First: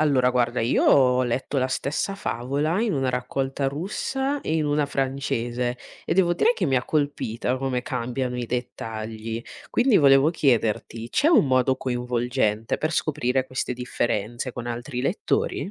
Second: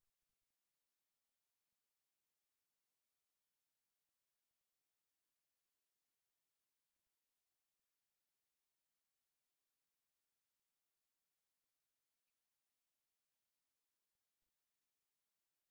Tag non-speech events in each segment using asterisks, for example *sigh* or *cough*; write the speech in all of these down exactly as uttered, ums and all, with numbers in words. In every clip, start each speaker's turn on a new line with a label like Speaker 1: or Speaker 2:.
Speaker 1: Allora, guarda, io ho letto la stessa favola in una raccolta russa e in una francese e devo dire che mi ha colpita come cambiano i dettagli. Quindi volevo chiederti, c'è un modo coinvolgente per scoprire queste differenze con altri lettori?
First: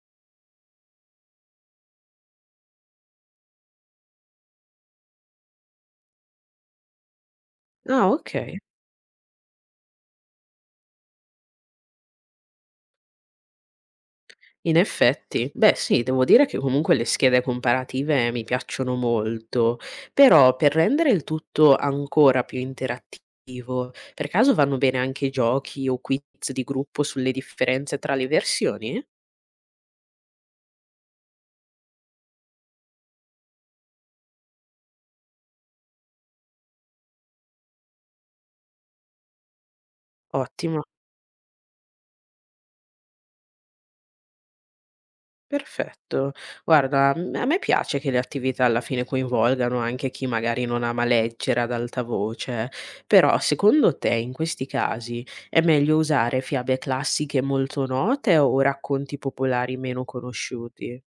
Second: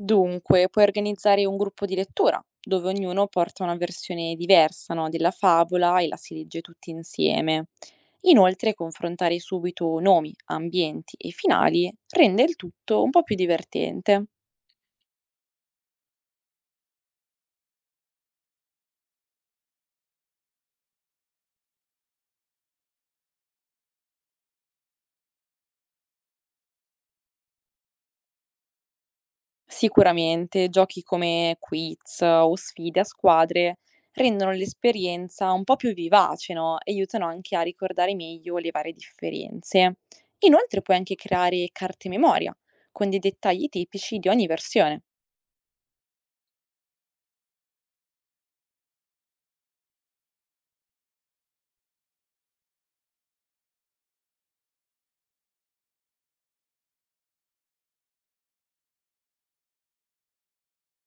Speaker 2: Dunque, puoi organizzare un gruppo di lettura, dove ognuno porta una versione diversa, no, della favola e la si legge tutti insieme.
Speaker 1: Ah, ok.
Speaker 2: Inoltre, confrontare subito nomi, ambienti e finali rende il tutto un po' più divertente.
Speaker 1: In effetti, beh sì, devo dire che comunque le schede comparative mi piacciono molto, però per rendere il tutto ancora più interattivo, per caso vanno bene anche giochi o quiz di gruppo sulle differenze tra le versioni?
Speaker 2: Sicuramente, giochi come quiz o sfide a squadre rendono l'esperienza un po' più vivace, no? E aiutano anche a ricordare meglio le varie differenze. Inoltre
Speaker 1: Ottimo.
Speaker 2: puoi anche creare carte memoria con dei dettagli tipici di ogni versione.
Speaker 1: Perfetto. Guarda, mhmm, a me piace che le attività alla fine coinvolgano anche chi magari non ama leggere ad alta voce, però secondo te in questi casi è meglio usare fiabe classiche molto note o racconti popolari meno conosciuti?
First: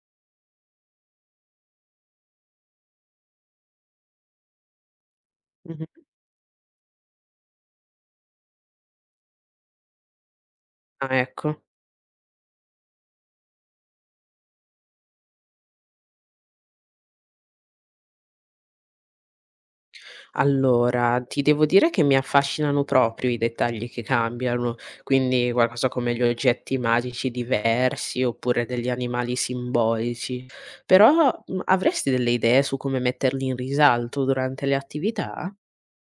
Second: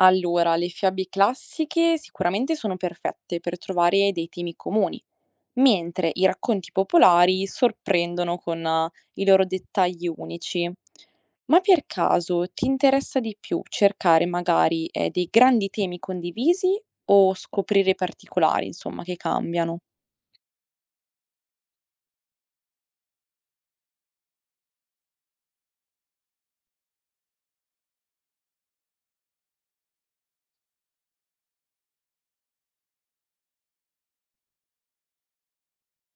Speaker 2: Allora, le fiabe classiche sicuramente sono perfette per trovare dei temi comuni,
Speaker 1: Mh-mh.
Speaker 2: mentre i racconti popolari sorprendono con eh, i loro dettagli unici.
Speaker 1: Ah,
Speaker 2: Ma
Speaker 1: ecco.
Speaker 2: per caso ti interessa di più cercare magari eh, dei grandi temi condivisi o scoprire i particolari, insomma, che cambiano?
Speaker 1: Allora, ti devo dire che mi affascinano proprio i dettagli che cambiano, quindi qualcosa come gli oggetti magici diversi oppure degli animali simbolici. Però mh, avresti delle idee su come metterli in risalto durante le attività?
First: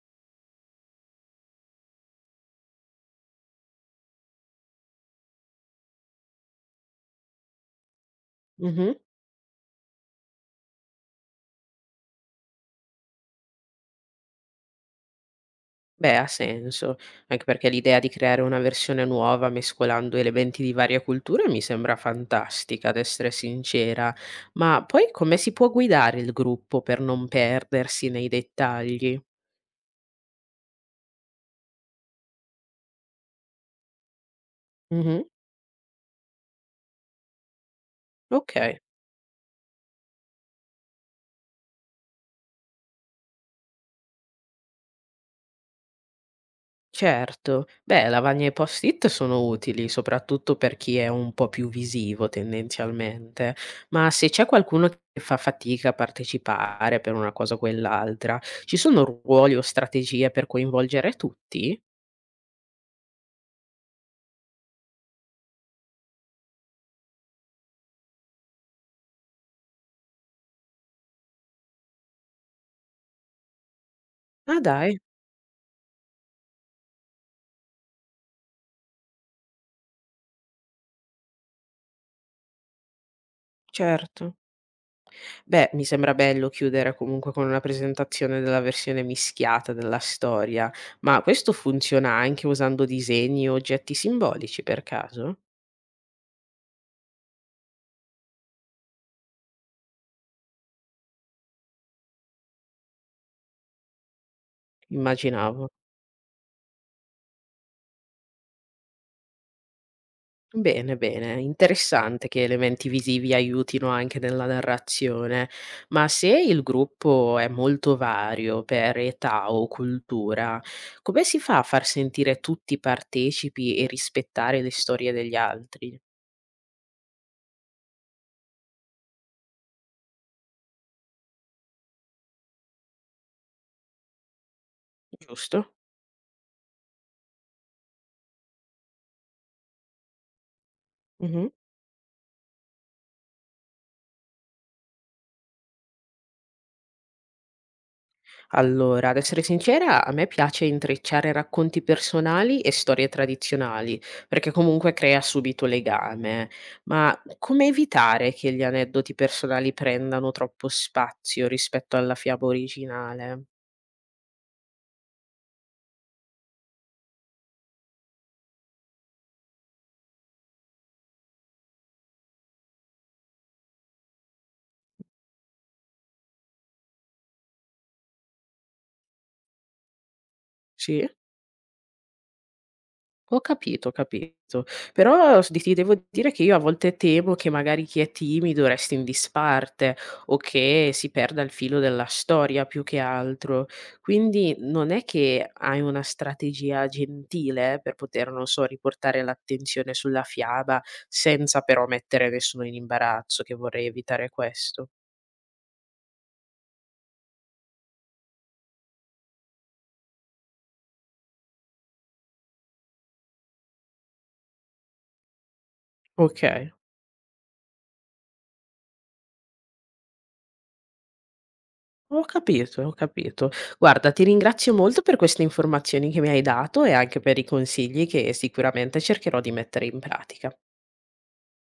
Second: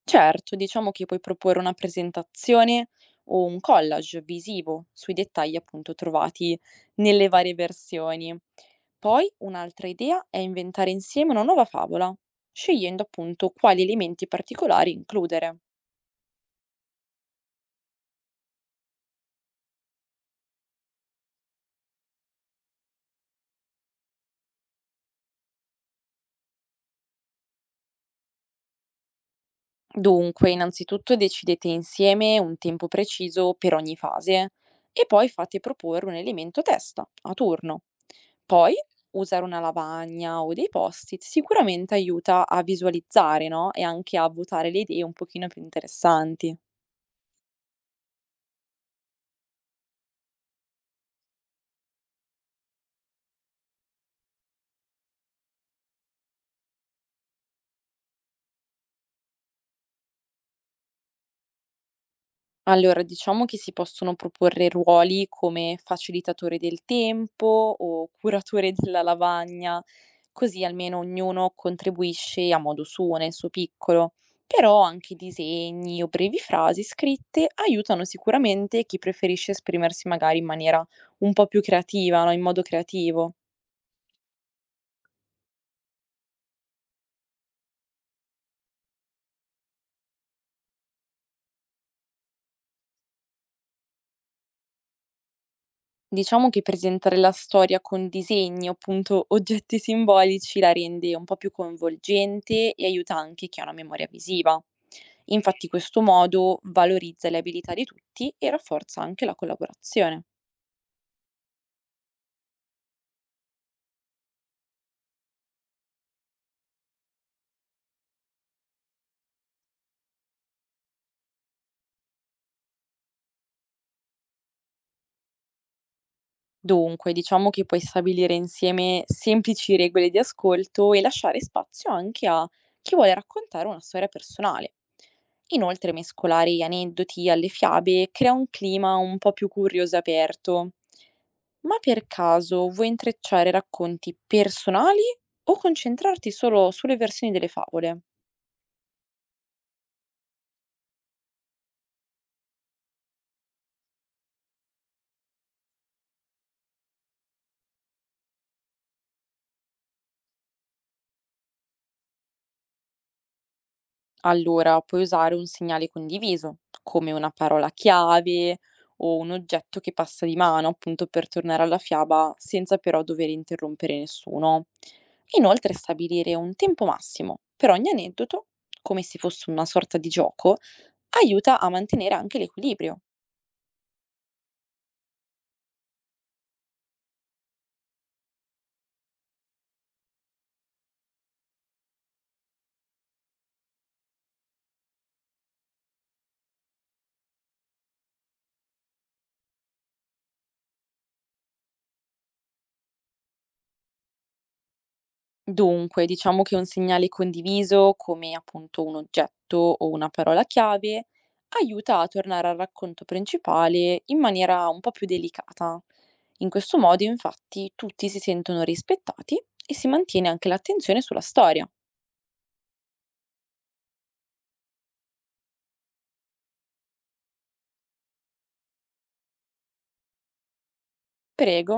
Speaker 2: Certo, diciamo che puoi proporre una presentazione o un collage visivo sui dettagli appunto trovati nelle varie versioni.
Speaker 1: Mhm.
Speaker 2: Poi un'altra idea è inventare insieme una nuova favola, scegliendo appunto quali elementi particolari includere.
Speaker 1: Beh, ha senso, anche perché l'idea di creare una versione nuova mescolando elementi di varie culture mi sembra fantastica, ad essere sincera. Ma poi come si può guidare il gruppo per non perdersi nei dettagli?
Speaker 2: Dunque, innanzitutto decidete insieme un tempo preciso per ogni fase e
Speaker 1: Mh-mh.
Speaker 2: poi fate proporre un elemento testa a turno. Poi
Speaker 1: Okay,
Speaker 2: usare una lavagna o dei post-it sicuramente aiuta a visualizzare, no? E anche a votare le idee un pochino più interessanti.
Speaker 1: certo. Beh, lavagne e post-it sono utili, soprattutto per chi è un po' più visivo tendenzialmente, ma se c'è qualcuno che fa fatica a partecipare per una cosa o quell'altra, ci sono ruoli o strategie per coinvolgere tutti?
Speaker 2: Allora, diciamo che si possono proporre ruoli come facilitatore del tempo o curatore *laughs* della lavagna, così almeno ognuno contribuisce a modo suo, nel suo piccolo.
Speaker 1: Ah
Speaker 2: Però
Speaker 1: dai,
Speaker 2: anche disegni o brevi frasi scritte aiutano sicuramente chi preferisce esprimersi magari in maniera un po' più creativa, no? In modo creativo.
Speaker 1: certo. Beh, mi sembra bello chiudere comunque con una presentazione della versione mischiata della storia, ma questo funziona anche usando disegni o oggetti simbolici per caso?
Speaker 2: Diciamo che presentare la storia con disegni, o appunto oggetti simbolici, la rende un po' più coinvolgente e aiuta anche chi ha una memoria visiva.
Speaker 1: Immaginavo.
Speaker 2: Infatti, questo modo valorizza le abilità di tutti e rafforza anche la collaborazione.
Speaker 1: Bene, bene, interessante che elementi visivi aiutino anche nella narrazione, ma se il gruppo è molto vario per età o cultura, come si fa a far sentire tutti partecipi e rispettare le storie degli altri?
Speaker 2: Dunque, diciamo che puoi stabilire insieme semplici regole di ascolto e lasciare spazio anche a chi vuole raccontare una storia personale.
Speaker 1: Giusto?
Speaker 2: Inoltre, mescolare gli aneddoti alle fiabe crea un clima un po' più curioso e aperto. Ma per caso vuoi intrecciare racconti personali o concentrarti solo sulle versioni delle favole?
Speaker 1: Allora, ad essere sincera, a me piace intrecciare racconti personali e storie tradizionali, perché comunque crea subito legame. Ma come evitare che gli aneddoti personali prendano troppo spazio rispetto alla fiaba originale?
Speaker 2: Allora puoi usare un segnale condiviso, come una parola chiave o un oggetto che passa di mano, appunto per tornare alla fiaba senza però dover interrompere nessuno. Inoltre stabilire un tempo massimo per ogni aneddoto, come se fosse una sorta di gioco,
Speaker 1: Sì?
Speaker 2: aiuta a mantenere anche l'equilibrio.
Speaker 1: Ho capito, ho capito. Però s di ti devo dire che io a volte temo che magari chi è timido resti in disparte o che si perda il filo della storia più che altro. Quindi non è che hai una strategia gentile per poter, non so, riportare l'attenzione sulla fiaba senza però mettere nessuno in imbarazzo, che vorrei evitare questo.
Speaker 2: Dunque, diciamo che un segnale condiviso, come appunto un oggetto o una parola chiave, aiuta a tornare al racconto principale in maniera un po' più delicata. In
Speaker 1: Okay.
Speaker 2: questo modo, infatti, tutti si sentono rispettati e si mantiene anche l'attenzione sulla storia.
Speaker 1: Ho capito, ho capito. Guarda, ti ringrazio molto per queste informazioni che mi hai dato e anche per i consigli che sicuramente cercherò di mettere in pratica.
Speaker 2: Prego.